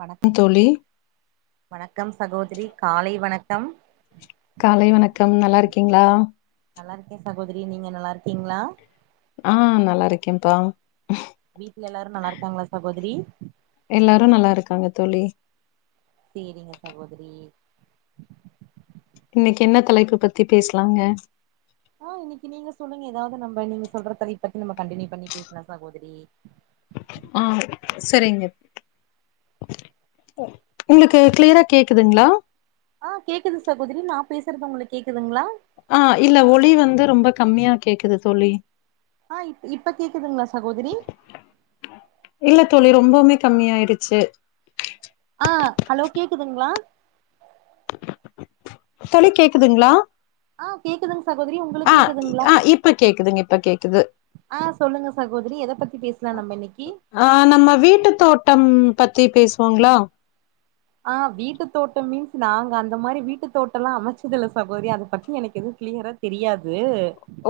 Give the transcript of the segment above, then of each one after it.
வணக் ம் தோழி வணக்கம் சகோதரி காலை வணக்கம் காலை வணக்கம் நல்லா இருக்கீங்ளா நல்லா இருக்கே சகோதரி நீங்க நல்லா இருக்கீங்ளா ஆ நல்லா இருக்கே பா வீடல எல்லாரு நல்லா இருக்காங்களா சகோதரி எல்லாரு நல்லா இருக்காங்க தோழி சேரிங்க சாகோதரி இன்னைக்கு என்ன தலைப்பு பத்தி பேசலாங்க ஆ இன்னைக்கு நீ சொல்லுங்க ஏதாவது நம்ம நீங்க சொல்றத பத்தி நம்ம கண்டினியூ பண்ணி பேசலா சகோதரி ஆ சரிங்க உங்ளுக்கு கிளியரா கேக்குதுங்ளா ஆ கேக்குது சாகோதரி நா பேசுறது உங்களுக்கு கேக்குதுங்ளா ஆ இல்ல ஒலி வந்து ரொம்ப கம்மியா கேக்குது தோழி ஆ இப் இப்ப கேக்குதுங்களா சகோதரி இல்ல தோழி ரொம்பவுமே கம்மியாயிடுச்சி ஆ ஹலோ கேக்குதுங்ளா தோழி கேக்குதுங்ளா ஆ கேக்குதுங்க சகோதரி உங்ளுக்கு இ- கேக்குதுங்களா ஆ இப்ப கேக்குதுங்க இப்ப கேக்குது ஆ சொல்லுங்க சகோதரி எத பத்தி பேசலா நம்ம இன்னக்கி ஆ நம்ம வீட்டு தோட்டம் பத்தி பேசுவோங்ளா ஆ வீட்டு தோட்டம் மீன்ஸ் நாங்க அந்த மாதிரி வீட்டு தோட்டல்லா அமச்சதுல்ல சகோதரி அத பத்தி எனக்கு எதுவு கிளியரா தெரியாது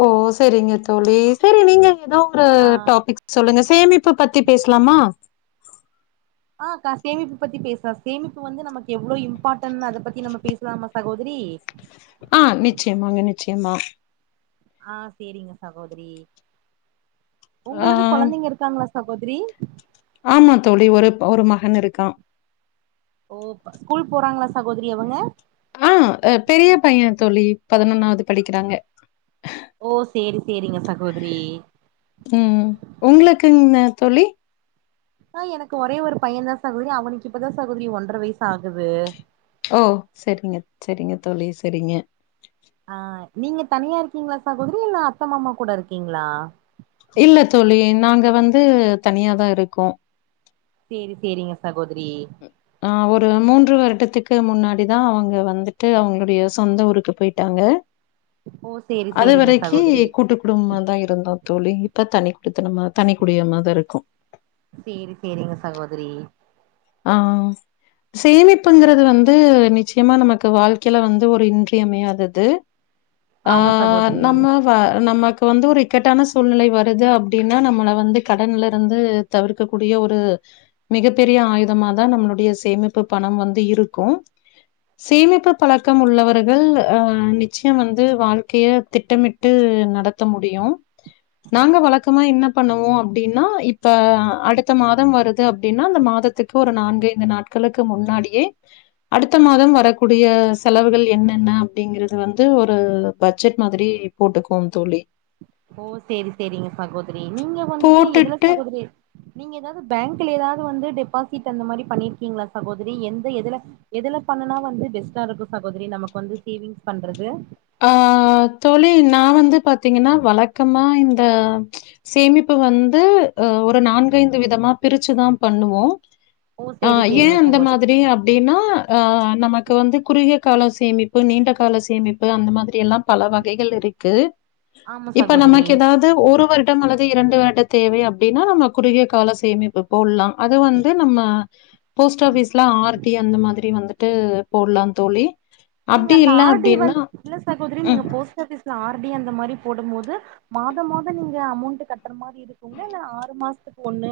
ஓ சரிங்க தோழி சரி நீங்க ஏதோ ஒரு ஆ டாப்பிக் சொல்லுங்க சேமிப்பு பத்தி பேஸ்லாமா ஆ கா சேமிப்பு பத்தி பேஸ்லா சேமிப்பு வந்து நமக்கு எவ்ளோ இம் பாட்டன் அத பத்தி நம்ம பேசலாமா சகோதரி ஆஹ் நிச்சயமாங்க நிச்சயமா ஆ சேரிங்க சகோதரி ஆ உங்களுக்கு கொழந்தைங்க இருக்காங்களா சகோதரி ஆமா தோழி ஒரு ஒரு மகன் இருக்கா ஓ ஸ்கூல் போறாங்களா சகோதரி அவங்க ஆ பெரிய பைய தோழி பதனொன்னாவது படிக்கறாங்க ஓ சேரி சேரிங்க சகோதரி ம் உங்ளுக்குங்க தோழி ஆ எனக்கு ஒரே ஒரு பையன் தா சகோதரி அவனுக்கு இப்பதா சகோதரி ஒன்ர வயசு ஆகுது ஓ செரிங்க செரிங்க தோழி செரிங்க ஆ நீங்க தனியா இருக்கீங்ளா சகோதரி இல்ல அத்த மாமா கூட இருக்கீங்ளா இல்ல தோழி நாங்க வந்து தனியாதா இருக்கோ சேரி செரிங்க சகோதரி அ ஒரு மூன்று வருடத்துக்கு முன்னாடிதா அவங்க வந்துட்டு அவங்களுடைய சொந்த ஊருக்கு போயிட் டாங்க ஓ சேரி அது சேரிங்க வரைக்கி சகோதரி கூட்டு குடும்பமா தா இருந்தோ தோழி இப்ப தனி குடித்துனமா தனி குடிய மா தா இருக்கோ சேரி சேரிங்க சகோதரி ஆ சேமிப்புங்கிறது வந்து நிச்சயமா நமக்கு வாழ்க்கையில வந்து ஒரு இன்றியமையாதது ஆ ஆமா சகோதரி நம்ம நமக்கு வந்து ஒரு இக்கட்டான சூழ்நிலை வருது அப்டின்னா நம்மள வந்து கடன்ல இருந்து தவிர்க்க கூடிய ஒரு மிகப் பெரிய ஆயுத தமா தா நம்மளுடைய சேமிப்பு பணம் வந்து இருக்கு சேமிப்பு பழக்கம் உள்ளவர்கள் அ நிச்சயம் வந்து வாழ்க்கைய திட்டமிட் மிட்டு நடத்த முடியு நாங்க வழக்கமா என்ன பண்ணுவோ அப்டின்னா இப்ப அடுத்த மாதம் வருது அப்டின்னா அந்த மாதத்துக்கு ஒரு நான்கு ஐந்து நாட்களுக்கு முன்னாடியே அடுத்த மாதம் வரக்கூடிய செலவுகள் என்னென்ன அப்படிங்கறது வந்து ஒரு பட்ஜெட் மாதிரி போட்டுக்குவோம் தோழி ஓ சேரி சேரிங்க சகோதரி நீங்க வந்துட்டு எதுல போட்டுட்டு சகோதரி நீங்க ஏதாவது பேங்க்ல ஏதாவது வந்து டெபாசிட் அந்த மாதிரி பண்ணிருக்கீங்களா சகோதரி எந்த எதுல எதுல பண்ணுனா வந்து பெஸ்ட்டா இருக்கு சகோதரி நமக்கு வந்து சேவிங்ஸ் பண்றது ஆ தோழி நா வந்து பாத்தீங்கன்னா வழக்கமா இந்த சேமிப்பு வந்து அ ஒரு நான்கைந்து விதமா பிரிச்சுதா பண்ணுவோ ஓ ஆ சேரி ஏ சேரிங்க அந்த மாதிரி சகோதரி அப் அப்டின்னா ஆ நமக்கு வந்து குறுகிய கால சேமிப்பு நீண்ட கால சேமிப்பு அந்த மாதிரி எல்லா பல வகைகள் இருக்கு ஆமா இப்ப சகோதரி நமக்கு ஏதாவ்து ஒரு வருடம் அல்லது இரண்டு வருடம் தேவை அப்டின்னா நம்ம குறுகிய கால சேமிப்பு போல்லாம் அது வந்து நம்ம போஸ்ட் ஆபிஸ்ல ஆர்டி அந்த மாதிரி வந்துட்டு போட்லாம் தோழி நீங்க அப்டி அந்த இல்ல ஆர்டி அப்டின்னா வந்து இல்ல சகோதரி நீங்க ம். போஸ்ட் ஆபீஸ்ல ஆர்டி அந்த மாரி போடும் போது மாதம் மாதம் நீங்க அமௌண்ட் கட்டுற மாதிரி இருக்குங்க இல்ல ஆறு மாசத்துக்கு ஒண்ணு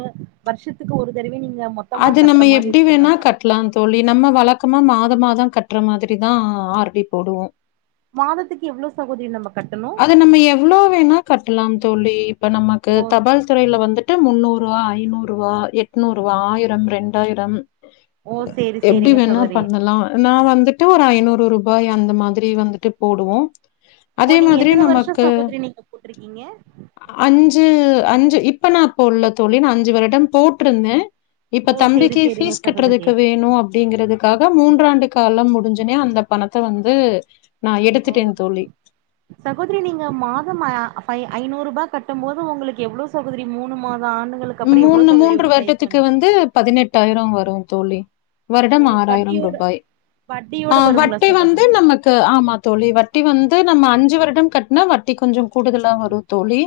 வர்ஷத்துக்கு ஒரு தடவை நீங்க மா அது நம்ம எப்டி வேணா கட்லான் தோழி நம்ம வழக்கமா மாதம் மாதம் கட்டுற மாதிரி தா ஆர்டி போடுவோ மாதத்துக்கு எவ்ளவு சகோதரி நமக் அது நம்ம எவ்ளோ வேணா கட்டலாம் தோலி இப்ப நமக்கு ஓ தபால்துறைல வந்து ட்டு முன்னூறு ருவா ஐநூறுவா எட்நூறுவா ஆயிரம் ரெண்டாயிரம் ஓ சேரி எப்டி சேரிங்க வேணா சகோதரி பண்ணலா நா வந்துட்டு ஒரு ஐநூறு ருபாய் அந்த மாதிரி வந்துட்டு போடுவோ ஓ நீங்க எத்தன வருஷ சகோதரி நீங்க போட்டிருக்கீங்க அஞ்சு அஞ்சு இப்ப நா போடல தோழி நான் அஞ்சு வருடம் போட்ருந்தே இப்ப ஓ சேரி தம்பிக்கு சேரிங்க பீஸ் சகோதரி கட்டுறதுக்கு வேணு அப்டிங்கறதுக் க்காக மூன்றாண்டு காலம் முடிஞ்சனே அந்த பணத்த வந்து நான் அவ்ங்க எடுத்துட்டேன் தோழி. சகோதரி நீங்க மாதம் ஐநூறுபா கட்டும் போது உங்களுக்கு எவ்ளோ சகோதரி மூணு மாதஆண்டு மூணு மூன்று வருடத்துக்கு வந்து பதினெட்டாயிரோ வரு தோழி ஓ வருடம் ஆறாயிரம் வட்டியோட ருபாய் ஆ வட்டியோட வருங்களா வட்டி வந்து சகோதரி நமக் கு ஆமா தோழி வட்டி வந்து நம்ம அஞ்சு வருடம் கட்டுன வட் வட்டி கொஞ்சம் கூடுதலா வரு தோழி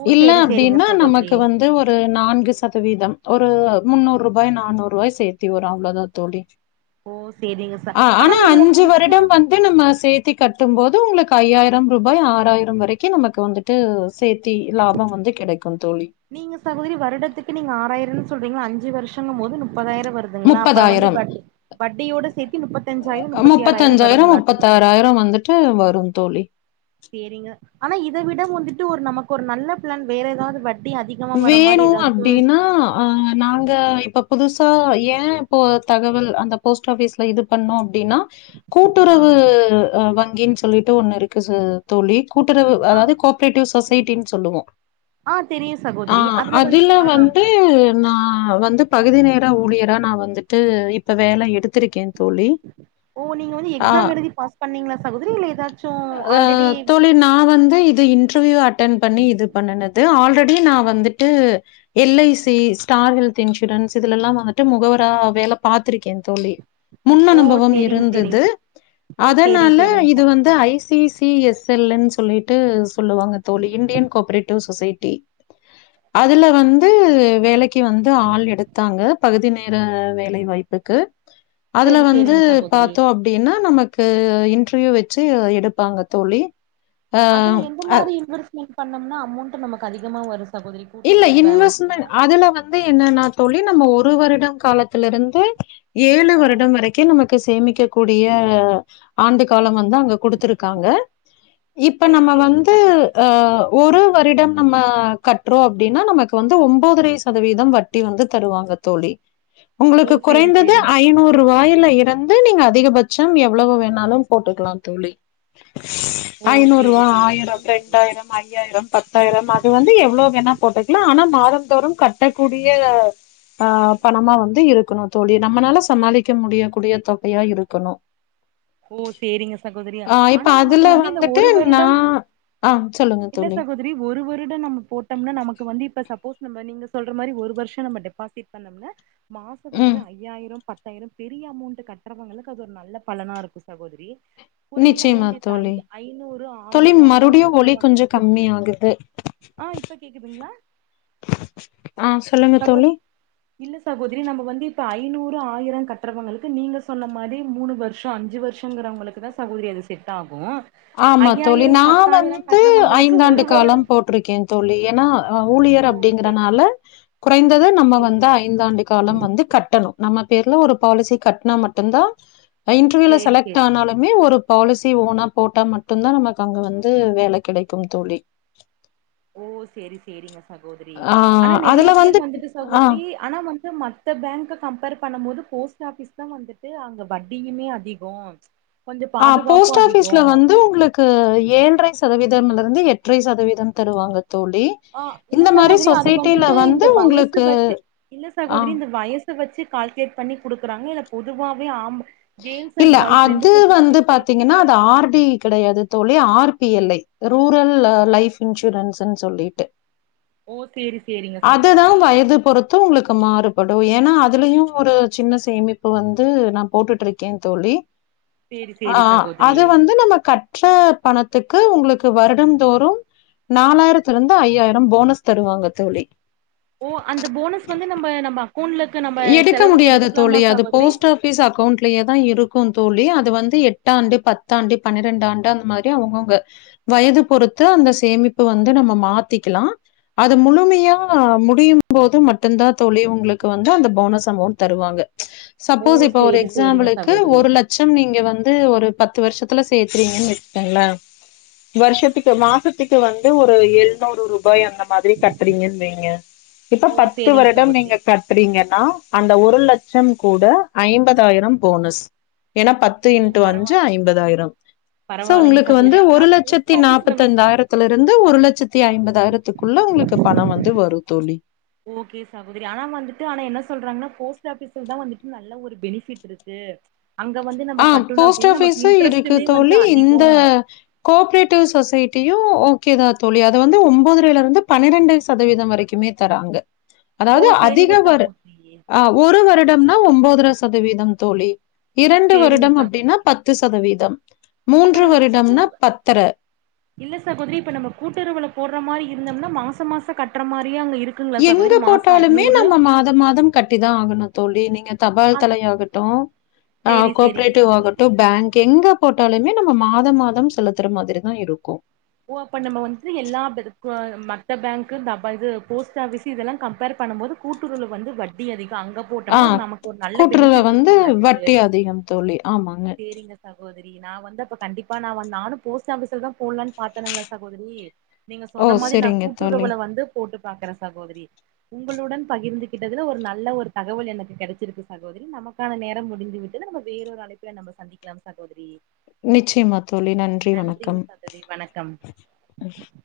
ஓ இல்ல சேரி சேரிங்க அப்டின்னா சகோதரி நமக்கு வந்து ஒரு ஒரு நான்கு சதவீதம் ஒரு முன்னூறுபாய் நானூறுபாய் சேத்தி வரு அவ்ளோதா தோழி ஓ சேரிங்க ச ஆ ஆனா இதுல அஞ்சு வந்துட்டு வருடம் வந் து நம்ம சேத்தி கட்டும் போது உங்களுக்கு ஐயாயிரம் ரூபாய் ஆறாயிரம் வரைக்கு நமக்கு வந்துரு ட்டு சேத்தி லாபம் வந்து கெடைக்குதோழி நீங்க சகோதரி வருடத்துக்கு நீங்க ஆறாயிரம்னு சொல்றீங்க அஞ்சு வருஷங்க போது முப்பதாயிரம் வருது ங்களா அப்ப வந்து ப வட்டியோடு சேத்தி முப்பத்தஞ்சாயிர முப்பத்தி ஆறாயிர வருங்களாட்டுக்கு சேரி முப்பத்தாறாயிர வந்துட்டு வரு தோழி சேரிங்க ஆனா இத விட வந்துட்டு ஒரு நமக்கு ஒரு நல்ல பிளான் வேற ஏதாவ்து வட் வேணு அப்டின்னா அ நாங்க இப்ப புதுசா ஏ இப்போ தகவல் அந்த போஸ்ட் ஆபீஸ்ல இது பண்ணோ அப்டின்னா ஆ கூட்டுறவு அ வங்கின்னு சொல்லிட்டு ஒண்ணு இருக்கு சு தோழி கூட்டுறவு ஆ அதாவ்து கோ ஆப்பரேட்டிவ் சொசைட்டின்னு சொல்லுவோ ஆ தெரியு சகோதரி அதுல வந்து ஆ டு நா வந்து பகுதி நேர ஊழியரா நா வந்துட்டு இப்ப வேலை எடுத் ம் தோழி ஓ நீங்க வந்து ஆ எக்ஸாம் எழுதி பாஸ் பண்ணீங்களா சகோதரி இல்ல ஏதாச்சு ஆல்ரெடி நா வந்து இது இன்டர்வியூ அட்டன் பண்ணி இது பண்ணனது ஆல் ரெடி நா வந்துட்டு L I C star health insurance இதுல எல்லா வந்துட்டு முகவரா வேல பாத்திருக்கே தோழி முன் ஓ அனுபவ சேரிங்க சேரிங்க இருந்துது ஓ சேரி அதனால சேரிங்க இது வந்து சகோதரி I C C C S L ன்னு சொல்லிட்டு சொல்லுவாங்க தோழி இண்டியன் கோப்ரேட்டிவ் சொசைட்டி அதுல வந்து வேலைக்கு வந்து ஆள் எடுத்தாங்க பகுதி நேர வேலை வாய்ப்புக்கு அதுல சேரி வந்து சேரிங்க சகோதரி பாத்தோ அப்டின்னா நமக்கு இன்டர்வியூ வச்சு எடுப்பாங்க தோழி அதுல எந்த அ மாதி இன்வெஸ்ட்மெண்ட் பண்ணம்னா அமௌண்ட் நமக்கு அதிகமா வரு சகோதரி இல்ல கூட்டுறவு பே வங்கில இன்வெஸ்ட்மெண்ட் அதுல வந் து என்னன்னா தோழி நம்ம ஒரு வருடம் காலத்துல இருந்து ஏழு ஆ வருடம் வரைக் கி நமக்கு சேமிக்கக்க கூடிய ஆண்டு கால வந்து அங்க குடுத்துருக்காங்க இப்ப சேரி நம்ம சேரிங்க வந்து சகோதரி அ ஒரு வருட நம்ம கட் றோ அப்டின்னா நமக்கு வந்து ஒன்பதரை சதவீதம் வட்டி வந்து தருவாங்க தோழி ஓ உங்களுக்கு சேரி குறைந்தது சேரிங் ஐநூறு ரூவாயில இருந்து நீங்க அதிகபட்ச எவ்ளோவு வேணாலு போட்டுக்கிலா தோழி ஓ ஐநூறு சேரி ரூவா சேரிங்க ஆயிர சகோதரி ரெண்டாயிர ஐயாயிர பத்தாயிர அது வந்து எவ்ளோ வேனா போட்டுக்கலா ஆனா மாதந்தோறு கட்டக்கூடிய ஆ பணமா வந்து இருக்கணு தோழி நம்மளால சமாளிக்க முடியக்கூடிய தொகையா இருக்கணு ஓ சேரிங்க சகோதரி ஆ இப்ப ஆனா நமக்கு அதுல வந்து இந்த வந்துட்டு ஒரு நா வருட ஆ சொல்லுங்க தோழி இல்ல சகோதரி ஒரு வருட நம்ம போட்டோம்னா நமக்கு வந்து இப்ப சப்போஸ் நம்ப நீங்க சொல்ற மாரி ஒரு வருஷ நம்ம டெபாசிட் பண்ண [unintelligible] மாச வந்து ம் ஐயாயிர பத்தாயிர பெரிய அமௌண்ட் கட்டுறவங்களுக்கு அது ஒரு நல்ல பலனா இரு க்கு சகோதரி நிச்சயமா குறைந்தஅமௌன்ட்டில் தோழி [unintelligible] ஐநூறு தோழி ஆயரோ அவுங்க மறுபடியு ஒலி கொஞ்சோ கட்ரவங்களுக்கு கம்மி ஆகுது ஆ இப்ப கேக்குதுங்களா ஆ சொல்லுங்க [unintelligible] தோழி இல்ல சகோதரி நம்ம வந்து இப்ப ஐநூறு ஆயரோ கட்றவங்களுக்கு நீங்க சொன்ன மாரி மூணு வருஷ அஞ்சு வர் ஷோங்கிறவங்களுக்கு தா சகோதரி அது செட் ஆகு ஆமா தோழி நா வந்து கட்டுறவங்களுக்கு ஐந்தாண்டு ஒரு கால வருடம் போட்டிருக்கே தோழி ஏன்னா அ ஊழியர் ஓ அப் சேரி டிங்கறனால குறைந்தது நம்ம சேரி வந்து ஐ இந்த ஆண்டு காலம் வந்து கட்டணும் நம்ம பேர்ல ஒரு பாலிசி கட்னா மட்டும் தான் இன்டர்வியூல சேரி சேரி செலக்ட் ஆனாலும்மே ஒரு பாலிசி ஓனா போட்டா மட்டும்தான் நமக்கு அங்க வந்து வேல கெடைக்கும் தோழி ஓ சேரி சேரிங்க சகோதரி ஆனா ஆஹ் நெறைய அதுல பேர் வந்து வந்துட்டு ஆஹ் சகோதரி ஆனா வந்து மற்ற பேங்க்க கம்பேர் பண்ணும்போது போஸ்ட் ஆஃபிஸ் தான் வந்துட்டு அங்க வட்டியுமே அதி போண் ஆ போஸ்ட் ஆபிஸ்ல வந்து உங்களுக் கு ஏழ்ரை சதவீதம்ல இருந்து எட்ரை சதவீதம் தருவாங்க தோழி ஆ இல்ல இந்த மாதிரி சகோதரி அது சொசைட்டில வந்துட்டு இந்த வந்து வயசு உங்களுக்கு வச்சி இல்ல சகோதரி ஆஹ் இந்த வயஸ் வச்சி கால்குலேட் பண்ணி குடுக்குறாங்க இல்ல பொதுவாவே ஆம் கேர்ள்ஸ் இல்ல அண்ட் பாய்ஸ் ரெண்டு அது வந்து பேத்துக்குமே சேத்து பாத்தீங்கன்னா அது ஆர்டி கெடையாது தோழி R P L I rural life இன்சூரன்ஸ்ன்னு சொல்லிட்டு ஓ சேரி சேரிங்க சகோதரி அதுதான் வயது பொறுத் து உங்களுக்கு மாறுபடும் ஏன்னா அதுலயும் ஒரு ஜின்ன சேமிப்பு வந்து நம் போட்டுட்டுருக்கேன் தோழி சேரி ஆ சேரி சகோதரி அது வந்து நம்ம கட் ற்ற பணத்துக்கு உங்களுக்கு வருடம் தோறும் நாலாயிரத்துல இருந்து ஐயாயிரம் போனஸ் தருவாங்க தோழி ஓ அந்த போனஸ் வந்து நம்ப நம்ம அக்கௌண்ட்லக்கு நம்ம செலவுக்கு எடுத்துக்கலாமா சகோதரி பீஸ் அக்கௌண்ட்லயே தான் இருக்கும் தோழி அது வந்து எட்டாண்டு பத்தாண்டு பன்னிரெண்டாண்டு அந்த மாதிரி அவங்கவுங்க வயது பொறுத்து அந்த சேமிப்பு வந்து நம்ம மாத்திக்லாம் அது முழுமையா முடியும் போது மட்டும் தான் தோழி உங்களுக் இப்ப வந்து அந்த போனஸ் அமௌண்ட் தருவாங்க ஓ சப்போஸ் இப்ப ஒரு சேரி சேரிங்க எக்ஸாம்பிலுக்கு சகோதரி ஒரு லட் ஜம் நீங்க வந்து ஒரு பத்து வருஷத்துல சேக்றீங்கன்னு வச்சிக்கங்கள வருஷத்துக்கு மாசத்துக்கு வந்து ஒரு ஏழு நூறு ரூபாய் அந்த மாதிரி கட்டுறீங்கன்னு வைங்க இப்ப ஓ பத்து சேரிங்க வருடம் சகோதரி நீங்க கட் றீங்கனா அந்த ஒரு லட்சம் கூட ஐம்பதாயிரம் போனஸ் ஏன்னா பத்து ஓ இன்டு அஞ்சு பரவாயில்லைங்க சகோ ஐம்பதாயிரம் சோ பரவாயில்லைங்க உங்களுக்கு சகோதரி வந்து ஆனா ஒரு போஸ்ட் லட்சத்தி ஆபீஸ்ல நாற்பத்தி வ ஐந்தாயிரத் த்துல இருந்து ஒரு லட்சத்தி ஐம்பதாயிரத்துக்குள்ள உங்களுக்கு பணம் வந்து வரும் தோழி ஓகே சாகோதரி ஆனா வந்துட்டு ஆனா என்ன சொல்றாங்கன்னா போஸ்ட் ஆபிஸ்ல தான் வந்துட்டு நல்ல ஒரு பெனிஃபிட்ருக்கு அங்க வந்து நம்ம ஆ கட்டுனோ போஸ்ட் அப்டின்னா நமக்கு ஆஃபீஸும் இன்ட்ரெஸ்ட்டுமே வந்து அதிகோம் கோகுரேட்டிவ் சொசைட்டியும் ஓகேதான் தோழி அது வந்து ஒன்போத்ரையில இருந்து பன்னிரெண்டு சதவீதம் வரைக்கு மே தராங்க [inaudible] அதாது அதிக சேரிங்க வரு சகோதரி ஆவ் ஒரு வருடம்னா ஒன்பதர சதவீதம் தோழி இரண் டு சேரிங்க வருடம் அப்டின்னா சகோதரி பத்து சதவீதம் இப்ப மூன்று நம்ம வருடம்னா கூட்டுறவு பத்தர இல்ல சகோதிரி இப்ப நம்ம கூட்டுறவுல போட்ற மாதிரி இருந்தோம்னா மாச மாசம் கட்ற மாதிரியே அங்க இருக் எங்க போட்டாலுமே நம்ம மாதம் மாதம் கட்டி தான் ஆகணும் தோழி நீங்க தபால் அ தலை ஆகட்டும் சேரி சேரிங்க ஆகோப்ரேட்டிவ் சகோதரி ஆகட்டும் பேங்கிங்கு போட்டாலுமே நம்ம மாதம் மாதம் செலுத்துற மாதிரி தா இருக்கும் ஓ அப்ப நம்ம வந்து எல்லா பெருக்கு மத்த பேங்கு இது போஸ்ட் ஆஃபிஸ் இதெல்லாம் கம்பேர் பண்ணும் போது கூட்டுறவுல வந்து வட்டி அதிகம் அங்க ஆ போட்டோம்னா ஒரு நமக்கு ஒரு நல்ல கூட்டுறவுல பெனிஃபிட் வந்து இருக்கும் ல அதுக்கு வட்டி அதிகம் தோழி. ஆமாங்க. சேரிங்க சகோதிரி நான் வந்து அப்ப கண்டிப்பா நான் வந் நானும் போஸ்ட் ஆபிஸ்ல தான் போட்லானு பாத்தணுங்களா சகோதரி நீங்க ஓ! சொன்ன மாதிரி நா சரிங்க தோழி. கூட்டுறவுல வந்து போட்டு பாக்குறே சகோதரி உங்களுடன் பகிர்ந்துகிட்டதுல ஒரு நல்ல ஒரு தகவல் எனக்கு கிடைச்சிருக்கு சகோதரி நமக் கான நேரம் முடிந்து விட்டது நம்ம வேறொரு அழைப்புல நம்ம சந்திக்கலாம் சகோதரி நிச்சியமா தோழி நன்றி நன்றிங்க வணக்கம் சகோதரி வணக்கம் ம்